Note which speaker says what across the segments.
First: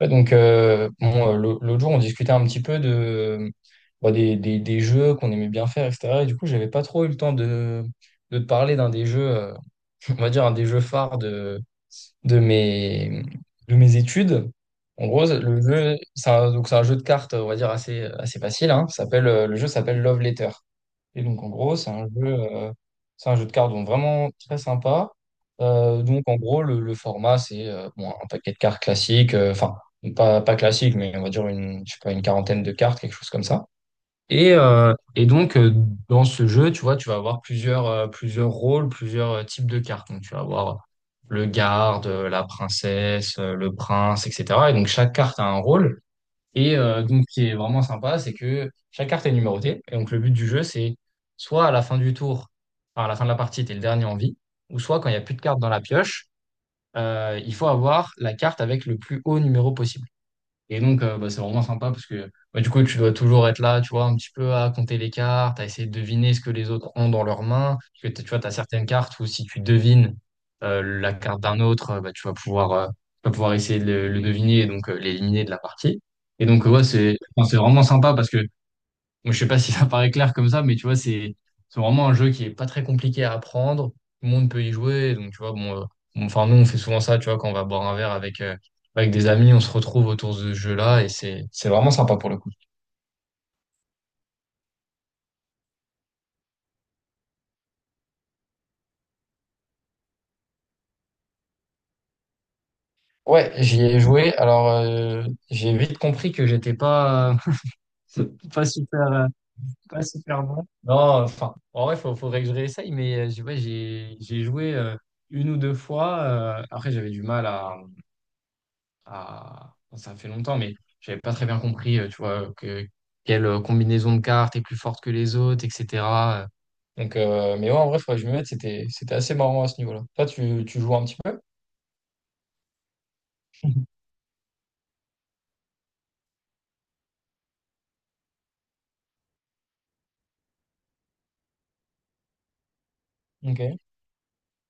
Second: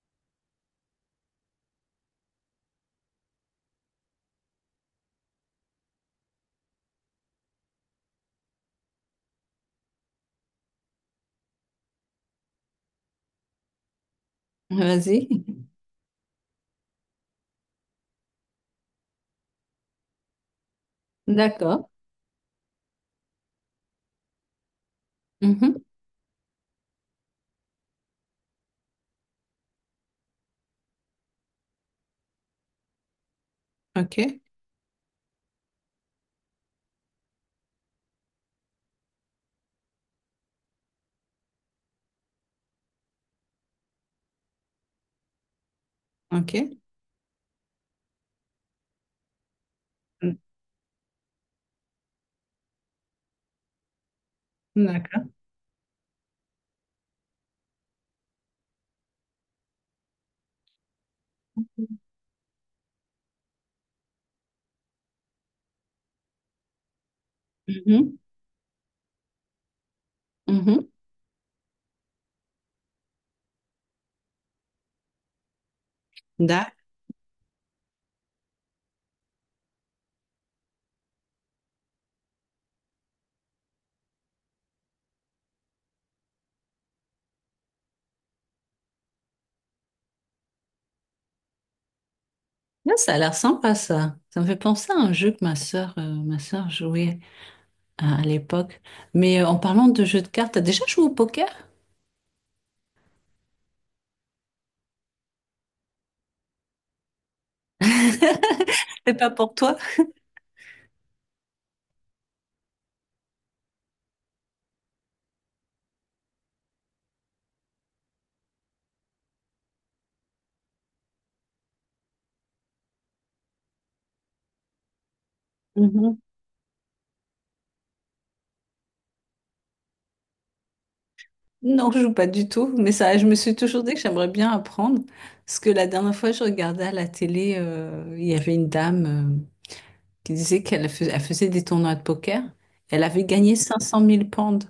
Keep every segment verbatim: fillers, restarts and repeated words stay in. Speaker 1: Ouais, donc, euh, bon, euh, l'au- l'autre jour, on discutait un petit peu de, bah, des, des, des jeux qu'on aimait bien faire, et cetera. Et du coup, j'avais pas trop eu le temps de, de te parler d'un des jeux, euh, on va dire, un des jeux phares de mes, de mes études. En gros,
Speaker 2: Vas-y.
Speaker 1: le jeu, c'est un, donc c'est un jeu de cartes, on va dire, assez, assez facile. Hein. Ça s'appelle, euh, le jeu s'appelle Love Letter. Et donc, en gros,
Speaker 2: D'accord.
Speaker 1: c'est un jeu, euh, c'est un jeu de cartes donc vraiment très sympa.
Speaker 2: Mhm.
Speaker 1: Euh, donc, en gros, le, le format, c'est euh, bon, un paquet de cartes classiques, euh, enfin, pas, pas classique, mais on va dire une, je sais pas, une quarantaine de cartes, quelque chose comme ça.
Speaker 2: OK.
Speaker 1: Et, euh, et donc, euh, dans ce jeu, tu vois, tu vas avoir plusieurs, euh, plusieurs rôles, plusieurs euh, types de cartes. Donc, tu vas avoir le garde, euh, la princesse, euh, le prince, et cetera. Et donc, chaque carte a un rôle. Et
Speaker 2: OK.
Speaker 1: euh, donc, ce qui est vraiment sympa, c'est que chaque carte est numérotée. Et donc, le but
Speaker 2: Mhm.
Speaker 1: du jeu, c'est soit à la fin du tour, enfin, à la fin de la partie, tu es le dernier en vie, ou soit quand il n'y a
Speaker 2: D'accord.
Speaker 1: plus de cartes dans la pioche, euh, il faut avoir la carte avec le plus haut numéro possible. Et donc, euh, bah, c'est vraiment sympa parce que bah, du coup, tu dois toujours être là, tu vois, un petit peu à compter les cartes, à essayer de deviner ce que les autres ont dans leurs mains. Parce que
Speaker 2: Mhm.
Speaker 1: t'as- tu vois, tu as certaines cartes où si tu devines
Speaker 2: Mhm.
Speaker 1: euh, la carte d'un autre, euh, bah, tu vas pouvoir, euh, tu vas pouvoir essayer de le, le deviner et donc euh, l'éliminer de la partie. Et donc, euh,
Speaker 2: D'accord.
Speaker 1: ouais, c'est enfin, c'est vraiment sympa parce que moi, je sais pas si ça paraît clair comme ça, mais tu vois, c'est c'est vraiment un jeu qui est pas très compliqué à apprendre. Tout le monde peut y jouer. Donc, tu vois, bon, euh, bon, enfin, nous, on fait souvent ça, tu vois, quand on va boire un verre avec, euh, avec des amis, on se retrouve autour de ce jeu-là et c'est c'est vraiment sympa pour le coup.
Speaker 2: Là, ça a l'air sympa, ça. Ça me fait penser à un jeu que ma sœur, euh, ma sœur jouait à, à l'époque. Mais euh, en parlant de jeux de cartes, t'as déjà joué au poker?
Speaker 1: Ouais, j'y ai joué. Alors, euh, j'ai vite compris que j'étais pas, pas super,
Speaker 2: C'est
Speaker 1: euh,
Speaker 2: pas pour toi?
Speaker 1: pas super bon. Non, enfin, en vrai, faut, faudrait que je réessaye, mais euh, j'ai- ouais, j'ai j'ai joué euh, une ou deux fois. euh, après, j'avais du mal à à- Ça fait longtemps, mais j'avais pas très bien compris, euh, tu vois, que quelle euh, combinaison de cartes est plus forte que les autres,
Speaker 2: Mhm.
Speaker 1: et cetera euh. Donc, euh, mais ouais, en vrai, faudrait que je me mette, c'était, c'était assez marrant à ce niveau-là. Toi, tu, tu joues un petit peu?
Speaker 2: Non, je joue pas du tout. Mais ça, je me suis toujours dit que j'aimerais bien apprendre. Parce que la dernière fois, je regardais à la télé, euh, il y avait une dame, euh, qui disait qu'elle fais- elle faisait des tournois de poker. Elle avait gagné
Speaker 1: Ok.
Speaker 2: cinq cent mille pounds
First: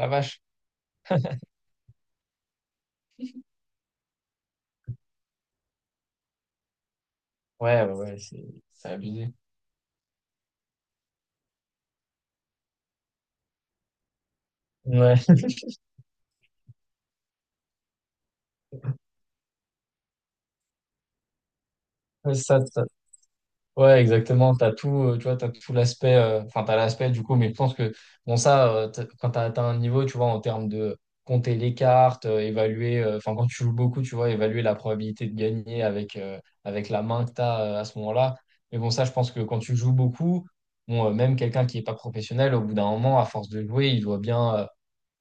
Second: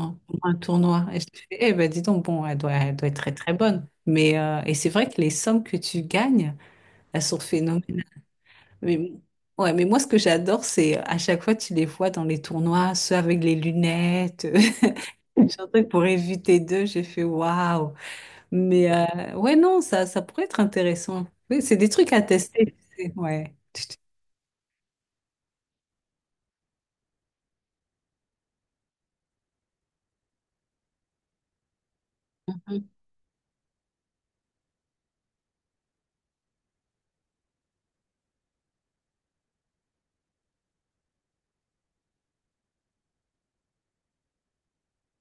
Speaker 1: La
Speaker 2: pendant
Speaker 1: vache.
Speaker 2: un tournoi. Et je fais, eh ben dis donc, bon, elle doit, elle doit être très très bonne. Mais euh, et c'est vrai que les sommes que tu gagnes, elles sont
Speaker 1: Ouais, ouais,
Speaker 2: phénoménales.
Speaker 1: ouais, c'est c'est
Speaker 2: Mais,
Speaker 1: abusé.
Speaker 2: ouais, mais moi, ce que j'adore, c'est, euh, à chaque fois, tu les vois dans les tournois, ceux avec les lunettes.
Speaker 1: Ouais,
Speaker 2: J'ai un truc pour éviter d'eux, j'ai fait waouh. Mais euh, ouais, non, ça, ça pourrait être intéressant. Oui, c'est des trucs à
Speaker 1: ça,
Speaker 2: tester,
Speaker 1: ça,
Speaker 2: tu sais. Ouais.
Speaker 1: ouais, exactement. T'as tout, euh, tu vois, t'as tout l'aspect, euh, enfin, t'as l'aspect du coup, mais je pense que, bon, ça, euh, t'as- quand t'as atteint un niveau, tu vois, en termes de compter les cartes, euh,
Speaker 2: Mhm.
Speaker 1: évaluer, euh, enfin, quand tu joues beaucoup, tu vois, évaluer la probabilité de gagner avec, euh, avec la main que t'as, euh, à ce moment-là. Mais bon, ça, je pense que quand tu joues beaucoup, bon, euh, même quelqu'un qui n'est pas professionnel, au bout d'un moment, à force de jouer, il doit bien, euh,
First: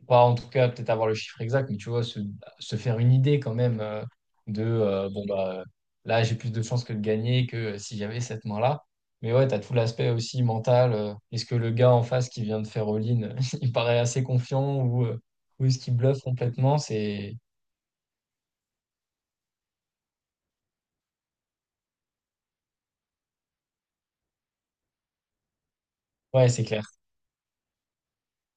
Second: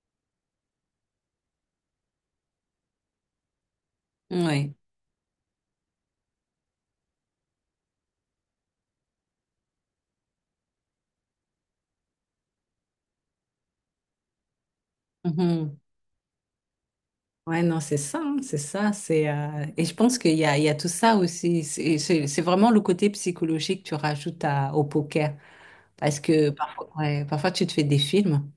Speaker 1: pas en tout cas peut-être avoir le chiffre exact, mais tu vois, se, se faire une idée quand même euh, de
Speaker 2: Ouais.
Speaker 1: euh, bon bah là j'ai plus de chances que de gagner que si j'avais cette main-là. Mais ouais, t'as tout l'aspect aussi mental. euh, est-ce que le gars en face qui vient de faire all-in, il paraît assez confiant ou, euh, ou est-ce
Speaker 2: Mhm.
Speaker 1: qu'il bluffe complètement? C'est
Speaker 2: Ouais, non, c'est ça, hein, c'est ça, c'est, euh, et je pense qu'il y a, il y a tout ça aussi. C'est c'est- c'est vraiment le côté psychologique que tu rajoutes à- au poker, parce que
Speaker 1: ouais, c'est clair.
Speaker 2: parfois, ouais, parfois tu te fais des films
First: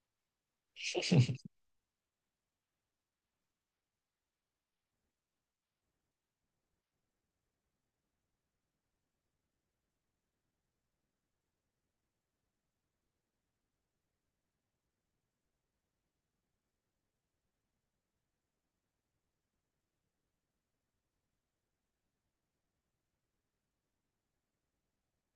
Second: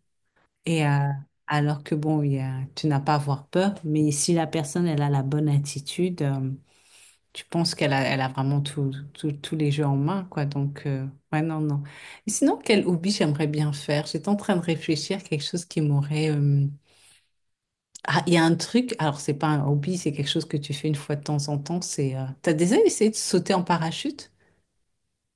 Speaker 2: et, euh, alors que bon, il y a- tu n'as pas à avoir peur, mais si la personne elle a la bonne attitude, euh, tu penses qu'elle a, elle a vraiment tout, tout- tous les jeux en main, quoi. Donc euh, ouais, non, non. Et sinon, quel hobby j'aimerais bien faire? J'étais en train de réfléchir à quelque chose qui m'aurait, euh, ah, il y a un truc, alors c'est pas un hobby, c'est quelque chose que tu fais une fois de temps en temps, c'est... euh, t'as déjà essayé de sauter en parachute?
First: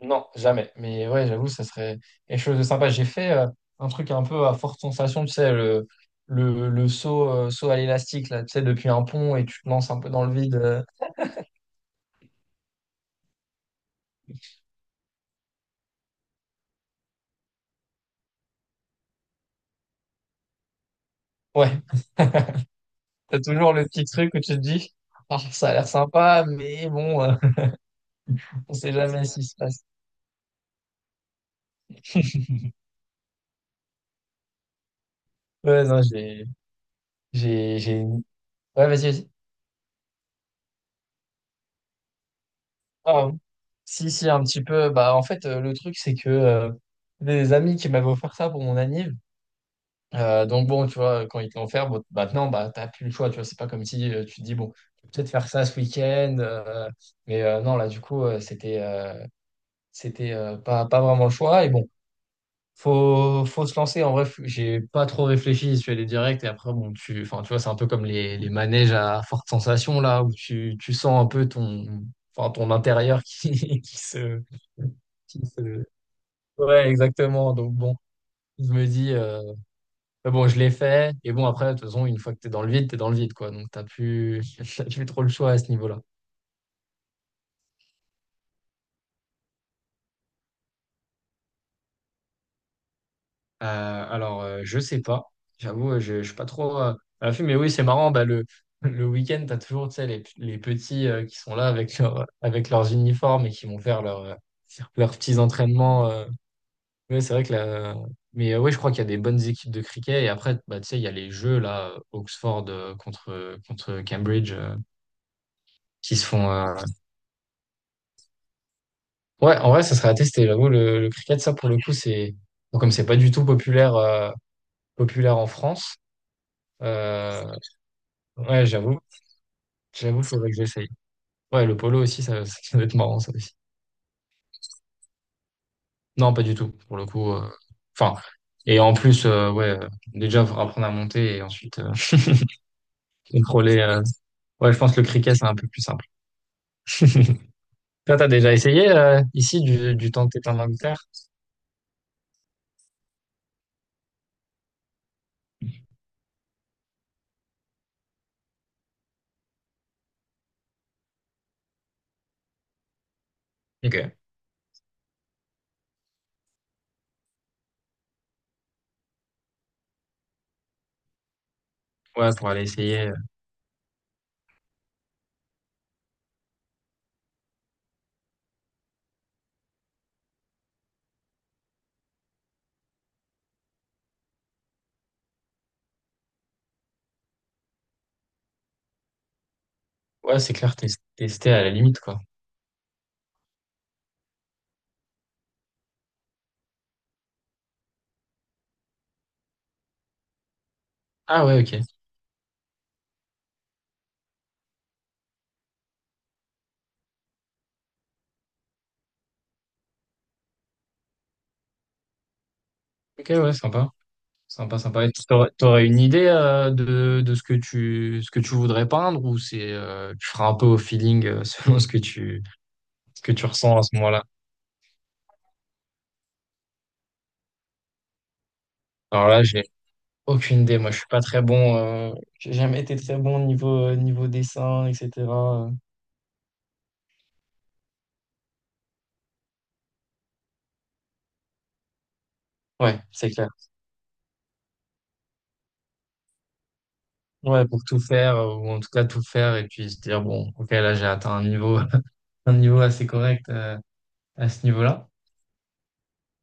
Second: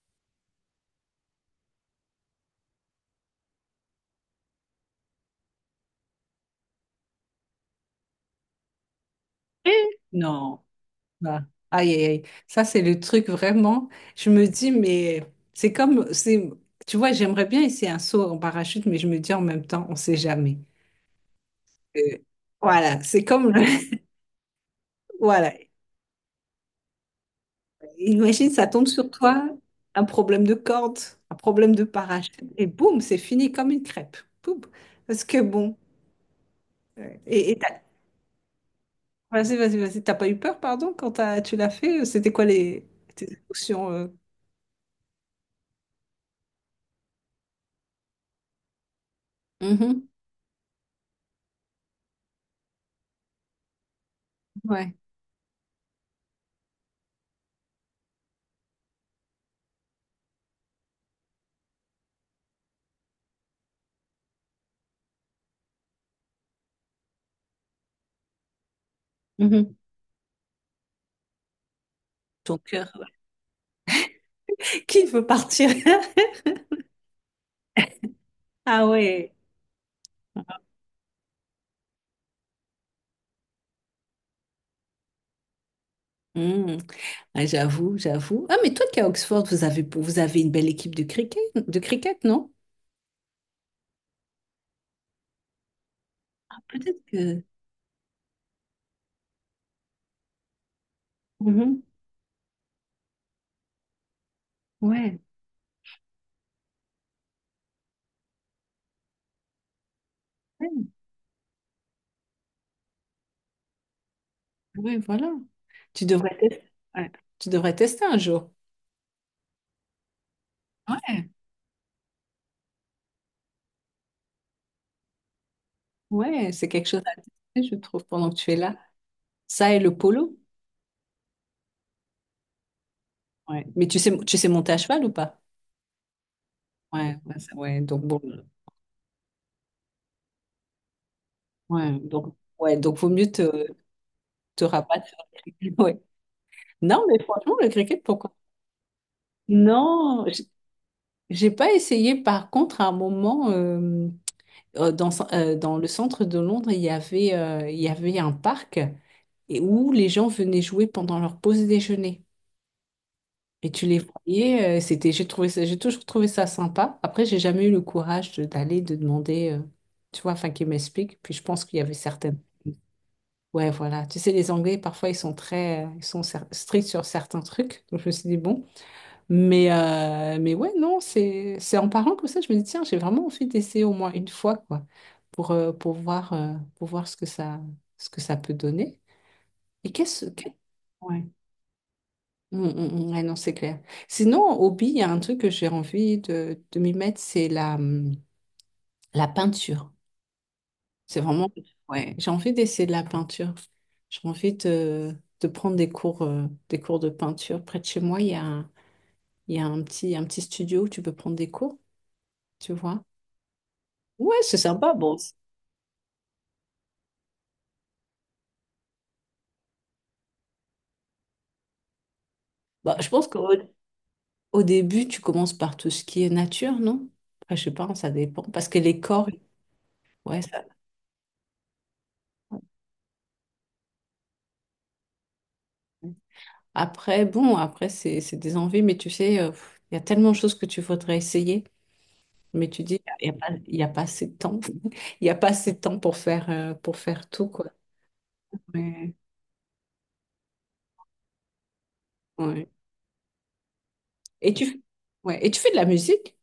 Speaker 1: Non, jamais. Mais ouais, j'avoue, ça serait quelque chose de sympa. J'ai fait euh, un truc un peu à forte sensation, tu sais, le, le, le saut, euh, saut à l'élastique, là, tu sais, depuis un pont et tu te
Speaker 2: Eh,
Speaker 1: lances un peu dans le vide.
Speaker 2: non.
Speaker 1: euh,
Speaker 2: Ah. Aïe, aïe, aïe. Ça, c'est le truc vraiment. Je me dis, mais c'est comme... c'est, tu vois, j'aimerais bien essayer un saut en parachute, mais je me dis en même temps, on sait jamais.
Speaker 1: Ouais,
Speaker 2: Euh, voilà, c'est
Speaker 1: t'as
Speaker 2: comme...
Speaker 1: toujours le
Speaker 2: le-
Speaker 1: petit truc où tu te dis, ah,
Speaker 2: Voilà.
Speaker 1: ça a l'air sympa, mais bon, euh,
Speaker 2: Imagine, ça
Speaker 1: on
Speaker 2: tombe
Speaker 1: sait
Speaker 2: sur
Speaker 1: jamais ce qui
Speaker 2: toi,
Speaker 1: se passe.
Speaker 2: un problème de corde, un problème de parachute, et boum, c'est fini comme une crêpe. Boum. Parce que bon...
Speaker 1: Ouais, non, j'ai,
Speaker 2: euh, Et et
Speaker 1: j'ai, j'ai... une- Ouais, vas-y, vas-y.
Speaker 2: Vas-y, vas-y, vas-y. T'as pas eu peur, pardon, quand t'as- tu l'as fait? C'était quoi les
Speaker 1: Ah,
Speaker 2: tes émotions, euh
Speaker 1: si, si, un petit peu. Bah, en fait, euh, le truc, c'est que euh, des amis qui m'avaient offert ça pour mon anniv.
Speaker 2: Mhm.
Speaker 1: euh, donc, bon, tu vois, quand ils te l'ont offert, bon, maintenant, bah, t'as plus le choix. Tu vois, c'est pas comme si euh, tu te dis, bon,
Speaker 2: Ouais.
Speaker 1: je vais peut-être faire ça ce week-end. euh, mais euh, non, là, du coup, euh, c'était euh, c'était euh, pas, pas vraiment le choix. Et bon, Faut, faut se lancer. En vrai, faut- j'ai pas trop réfléchi. Je suis allé direct. Et après, bon, tu, enfin, tu vois, c'est un peu comme les, les manèges à forte
Speaker 2: Mhm.
Speaker 1: sensation, là, où tu, tu sens un peu ton, enfin,
Speaker 2: Ton
Speaker 1: ton
Speaker 2: cœur.
Speaker 1: intérieur qui, qui se,
Speaker 2: Qui veut
Speaker 1: qui
Speaker 2: partir?
Speaker 1: se- Ouais, exactement. Donc, bon, je
Speaker 2: Ah
Speaker 1: me dis,
Speaker 2: ouais.
Speaker 1: euh, mais bon, je l'ai fait. Et bon, après, de toute façon, une fois que t'es dans le vide, t'es dans le vide, quoi. Donc, t'as plus, t'as plus trop le choix à ce niveau-là.
Speaker 2: Hmm. Ah, j'avoue, j'avoue. Ah, mais toi qui es à Oxford, vous avez, vous avez une belle équipe de cricket, de cricket, non?
Speaker 1: Euh, alors, euh, je sais pas. J'avoue, euh, je ne suis pas trop euh,
Speaker 2: Peut-être
Speaker 1: à
Speaker 2: que.
Speaker 1: l'affût, mais oui, c'est marrant. Bah, le, le week-end, tu as toujours, tu sais, les, les petits euh, qui sont là
Speaker 2: Mhm.
Speaker 1: avec, leur, avec leurs uniformes et qui vont faire leur, euh, leurs
Speaker 2: Ouais.
Speaker 1: petits entraînements. Euh. Ouais, c'est vrai que la... Mais oui, je crois qu'il y a des bonnes équipes de cricket. Et après, bah,
Speaker 2: Ouais,
Speaker 1: tu sais, il y a les jeux, là, euh, Oxford euh, contre, contre Cambridge, euh,
Speaker 2: ouais, voilà. Tu
Speaker 1: qui se
Speaker 2: devrais
Speaker 1: font.
Speaker 2: tester.
Speaker 1: Euh,
Speaker 2: Ouais. Tu devrais tester un jour.
Speaker 1: Ouais, en vrai, ça serait à tester. J'avoue, le, le
Speaker 2: Ouais.
Speaker 1: cricket, ça, pour le coup, c'est. Bon, comme c'est pas du tout populaire, euh, populaire en France.
Speaker 2: Ouais, c'est quelque chose à
Speaker 1: Euh,
Speaker 2: tester, je trouve, pendant que tu es
Speaker 1: ouais,
Speaker 2: là.
Speaker 1: j'avoue.
Speaker 2: Ça et le
Speaker 1: J'avoue, il
Speaker 2: polo.
Speaker 1: faudrait que j'essaye. Ouais, le polo aussi, ça, ça ça doit être marrant, ça aussi.
Speaker 2: Ouais. Mais tu sais, tu sais monter à cheval ou pas?
Speaker 1: Non, pas du tout, pour le
Speaker 2: Ouais,
Speaker 1: coup.
Speaker 2: bah,
Speaker 1: Euh,
Speaker 2: ça- ouais, donc bon,
Speaker 1: Enfin, et en plus, euh, ouais, euh, déjà, faut apprendre à monter et ensuite euh,
Speaker 2: ouais, donc, ouais, donc vaut mieux te,
Speaker 1: contrôler. Euh,
Speaker 2: te
Speaker 1: Ouais, je pense que le
Speaker 2: rabattre sur
Speaker 1: cricket,
Speaker 2: le
Speaker 1: c'est un peu
Speaker 2: cricket.
Speaker 1: plus
Speaker 2: Ouais.
Speaker 1: simple.
Speaker 2: Non, mais franchement, le cricket,
Speaker 1: Toi, t'as
Speaker 2: pourquoi?
Speaker 1: déjà essayé euh, ici du, du
Speaker 2: Non,
Speaker 1: temps que
Speaker 2: j-
Speaker 1: t'étais en Angleterre?
Speaker 2: j'ai pas essayé. Par contre, à un moment, euh, euh, dans, ce- euh, dans le centre de Londres, il y avait, euh, il y avait un parc et où les gens venaient jouer pendant leur pause déjeuner. Et tu les
Speaker 1: Ok.
Speaker 2: voyais, euh, c'était, j'ai trouvé ça, j'ai toujours trouvé ça sympa. Après, j'ai jamais eu le courage de- d'aller, de demander, euh, tu vois, enfin, qu'ils m'expliquent. Puis je pense qu'il y avait
Speaker 1: Ouais,
Speaker 2: certaines.
Speaker 1: pour aller essayer. Euh.
Speaker 2: Ouais, voilà. Tu sais, les Anglais, parfois, ils sont très, euh, ils sont cer- stricts sur certains trucs. Donc, je me suis dit, bon. Mais, euh, mais ouais, non, c'est, c'est en parlant comme ça, je me dis, tiens, j'ai vraiment envie d'essayer au moins une fois, quoi, pour, euh, pour voir, euh, pour voir ce que ça, ce que ça peut donner. Et qu'est-ce
Speaker 1: Ouais,
Speaker 2: que...
Speaker 1: c'est clair, tes-
Speaker 2: Ouais.
Speaker 1: tester à la limite, quoi.
Speaker 2: Mm, mm, mm. Ouais, non, c'est clair. Sinon, en hobby, il y a un truc que j'ai envie de, de m'y mettre, c'est la, hum, la peinture. C'est
Speaker 1: Ah
Speaker 2: vraiment...
Speaker 1: ouais, ok.
Speaker 2: Ouais, j'ai envie d'essayer de la peinture. J'ai envie de, de prendre des cours, euh, des cours de peinture. Près de chez moi, il y a, un- il y a un petit, un petit studio où tu peux prendre des cours, tu vois.
Speaker 1: Ok, ouais, sympa.
Speaker 2: Ouais, c'est
Speaker 1: Sympa,
Speaker 2: sympa.
Speaker 1: sympa. Et
Speaker 2: Bon, c'est-
Speaker 1: t'aurais, t'aurais une idée euh, de, de ce que tu, ce que tu voudrais peindre ou c'est, euh, tu feras un peu au feeling euh, selon ce que tu,
Speaker 2: bah, je
Speaker 1: ce
Speaker 2: pense
Speaker 1: que tu
Speaker 2: qu'au
Speaker 1: ressens à ce moment-là?
Speaker 2: au début, tu commences par tout ce qui est nature, non? Après, je sais pas, ça dépend. Parce que les
Speaker 1: Alors
Speaker 2: corps,
Speaker 1: là, j'ai
Speaker 2: ouais,
Speaker 1: aucune
Speaker 2: ça-
Speaker 1: idée. Moi, je suis pas très bon. euh, j'ai jamais été très bon niveau euh, niveau dessin, et cetera. Euh,
Speaker 2: après, bon, après, c'est, c'est des envies, mais tu sais, euh, pff, il y a tellement de choses que tu voudrais essayer. Mais tu
Speaker 1: ouais,
Speaker 2: dis,
Speaker 1: c'est
Speaker 2: il n'y a, y a
Speaker 1: clair.
Speaker 2: pas y a pas assez de temps. Il n'y a pas assez de temps pour faire, euh, pour faire tout, quoi.
Speaker 1: Ouais, pour tout faire euh, ou en tout cas
Speaker 2: Ouais,
Speaker 1: tout faire et puis se dire bon, ok, là j'ai atteint un niveau un
Speaker 2: ouais.
Speaker 1: niveau assez correct euh, à
Speaker 2: Et
Speaker 1: ce
Speaker 2: tu,
Speaker 1: niveau-là.
Speaker 2: ouais. Et tu fais de la musique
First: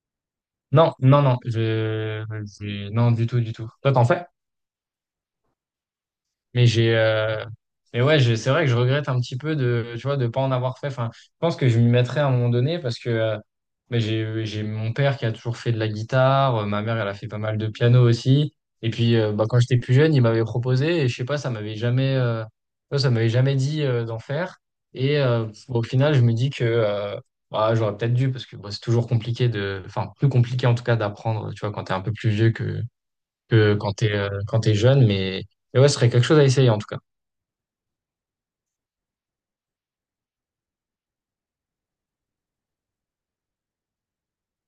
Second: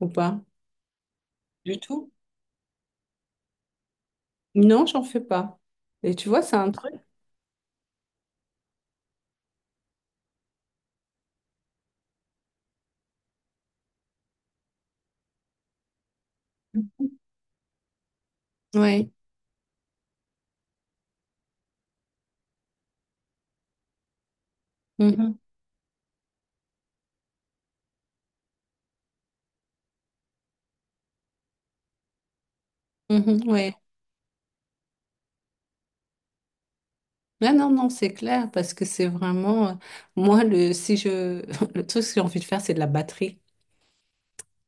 Speaker 2: ou pas?
Speaker 1: Non, non, non,
Speaker 2: Du tout?
Speaker 1: je, je- non du tout, du tout. Toi, t'en fais?
Speaker 2: Non, j'en fais pas. Et tu vois, c'est
Speaker 1: Mais
Speaker 2: un truc.
Speaker 1: j'ai, euh, mais ouais, je- c'est vrai que je regrette un petit peu de, tu vois, de pas en avoir fait. Enfin, je pense que je m'y mettrai à un moment donné parce que euh, ben, j'ai, j'ai mon père qui a toujours fait de la guitare, euh, ma mère elle
Speaker 2: Oui.
Speaker 1: a fait pas mal de piano aussi. Et puis euh, bah, quand j'étais plus jeune, il m'avait proposé et je sais pas, ça m'avait jamais, euh, ouais, ça m'avait jamais dit euh, d'en faire. Et euh, bon, au final, je me dis que euh, bah, j'aurais peut-être dû parce que bon, c'est toujours compliqué de, enfin plus compliqué en tout cas d'apprendre, tu vois, quand t'es un peu plus vieux que
Speaker 2: Ouais.
Speaker 1: que quand t'es euh, quand t'es jeune, mais, mais ouais, ce serait quelque chose à essayer en tout cas.
Speaker 2: Non, non, non, c'est clair, parce que c'est vraiment. euh, Moi, le, si je, le truc que j'ai envie de faire, c'est de la batterie.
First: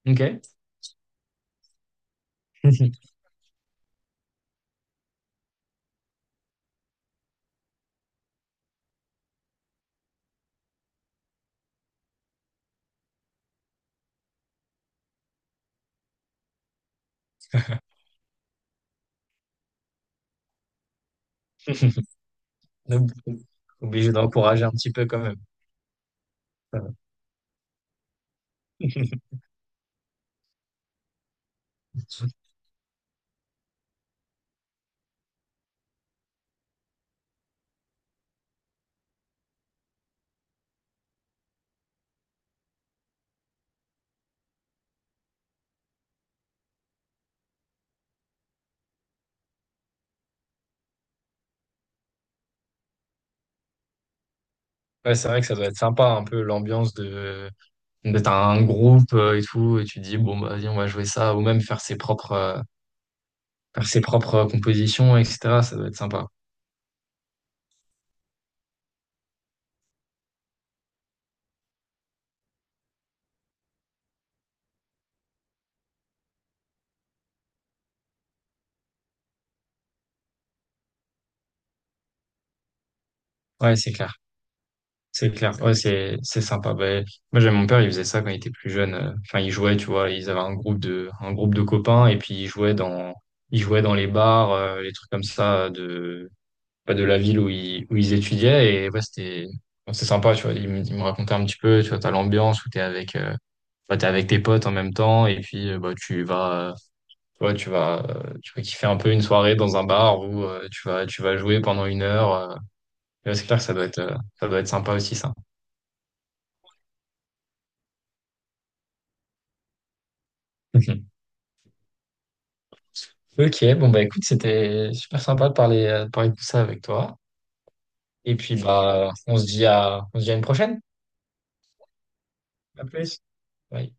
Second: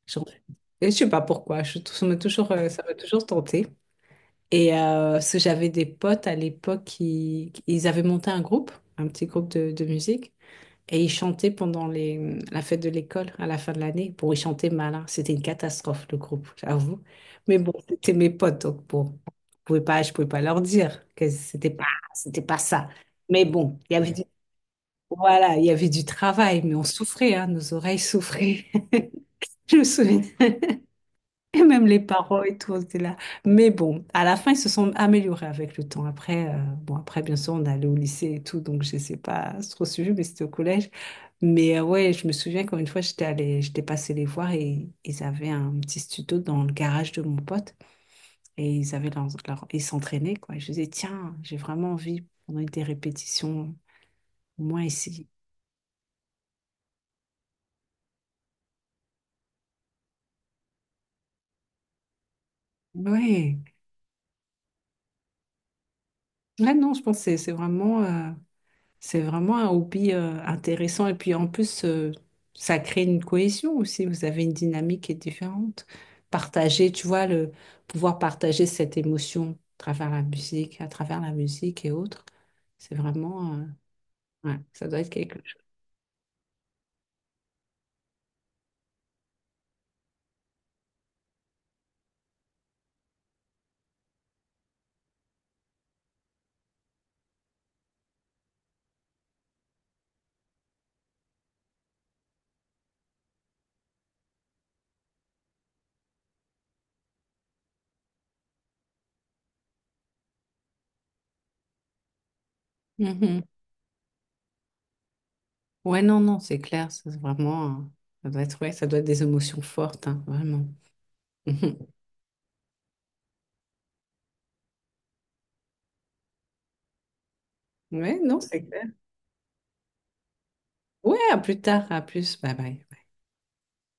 Speaker 2: J'en-
Speaker 1: Ok.
Speaker 2: Et je sais pas pourquoi. Je, ça m'a toujours, euh, ça m'a toujours tenté. Et euh, parce que j'avais des potes à l'époque qui, qui- ils avaient monté un groupe, un petit groupe de, de musique, et ils chantaient pendant les, la fête de l'école à la fin de l'année. Bon, ils chantaient mal, hein. C'était une catastrophe le groupe, j'avoue. Mais bon, c'était mes potes, donc bon, je pouvais pas, je pouvais pas leur dire que c'était pas, c'était pas ça.
Speaker 1: Donc,
Speaker 2: Mais bon, il y avait. Ouais.
Speaker 1: obligé
Speaker 2: du,
Speaker 1: d'encourager un petit peu quand même.
Speaker 2: voilà, il y avait du travail, mais
Speaker 1: Ça
Speaker 2: on
Speaker 1: va.
Speaker 2: souffrait, hein, nos oreilles souffraient. Je me souviens. Et même les parents et tout, c'était là. Mais bon, à la fin, ils se sont améliorés avec le temps. Après, euh, bon, après, bien sûr, on allait au lycée et tout, donc je sais pas trop suivi, mais c'était au collège. Mais euh, ouais, je me souviens quand une fois, j'étais allée, j'étais passée les voir et ils avaient un petit studio dans le garage de mon pote et ils avaient leur, leur- ils s'entraînaient, quoi. Je disais, tiens, j'ai vraiment envie, pendant des répétitions, au moins
Speaker 1: Ouais, c'est
Speaker 2: ici.
Speaker 1: vrai que ça doit être sympa un peu l'ambiance de d'être un groupe euh, et tout, et tu te dis bon bah vas-y on va jouer ça, ou même faire ses propres euh,
Speaker 2: Ouais.
Speaker 1: faire ses propres compositions, et cetera. Ça doit être sympa.
Speaker 2: Là, non, je pense que c'est c'est vraiment. euh, C'est vraiment un hobby, euh, intéressant et puis en plus, euh, ça crée une cohésion aussi. Vous avez une dynamique qui est différente. Partager, tu vois, le pouvoir partager cette émotion à travers la musique, à travers la musique et autres, c'est vraiment, euh,
Speaker 1: Ouais, c'est clair.
Speaker 2: ouais, ça doit être
Speaker 1: C'est
Speaker 2: quelque
Speaker 1: clair,
Speaker 2: chose.
Speaker 1: ouais, c'est c'est sympa. Ben, moi, j'avais mon père, il faisait ça quand il était plus jeune. Euh, Enfin, il jouait, tu vois, ils avaient un groupe de un groupe de copains et puis ils jouaient dans ils jouaient dans les bars, euh, les trucs comme ça de pas de la ville où ils où ils étudiaient et ouais, c'était bon, c'est sympa, tu vois. Il me, il me racontait un petit peu, tu vois, t'as l'ambiance où t'es avec euh, bah, t'es avec tes potes en même temps et puis euh, bah tu vas euh, tu vois, tu vas euh, tu vas kiffer un peu une soirée dans un bar où euh, tu vas tu vas jouer pendant une heure. Euh. Et ouais,
Speaker 2: Mhm.
Speaker 1: c'est clair que ça doit être euh, ça doit être sympa aussi ça.
Speaker 2: Ouais, non, non, c'est clair, c'est vraiment, euh, ça doit être, ouais, ça doit être des émotions fortes, hein, vraiment. Mhm.
Speaker 1: Ok, bon bah écoute, c'était super sympa de parler, euh, de parler de tout ça avec toi.
Speaker 2: Ouais,
Speaker 1: Et
Speaker 2: non,
Speaker 1: puis
Speaker 2: c'est clair.
Speaker 1: bah on se dit à on se dit à une prochaine.
Speaker 2: Ouais, à plus tard, à plus, bye bye.
Speaker 1: À plus. Bye.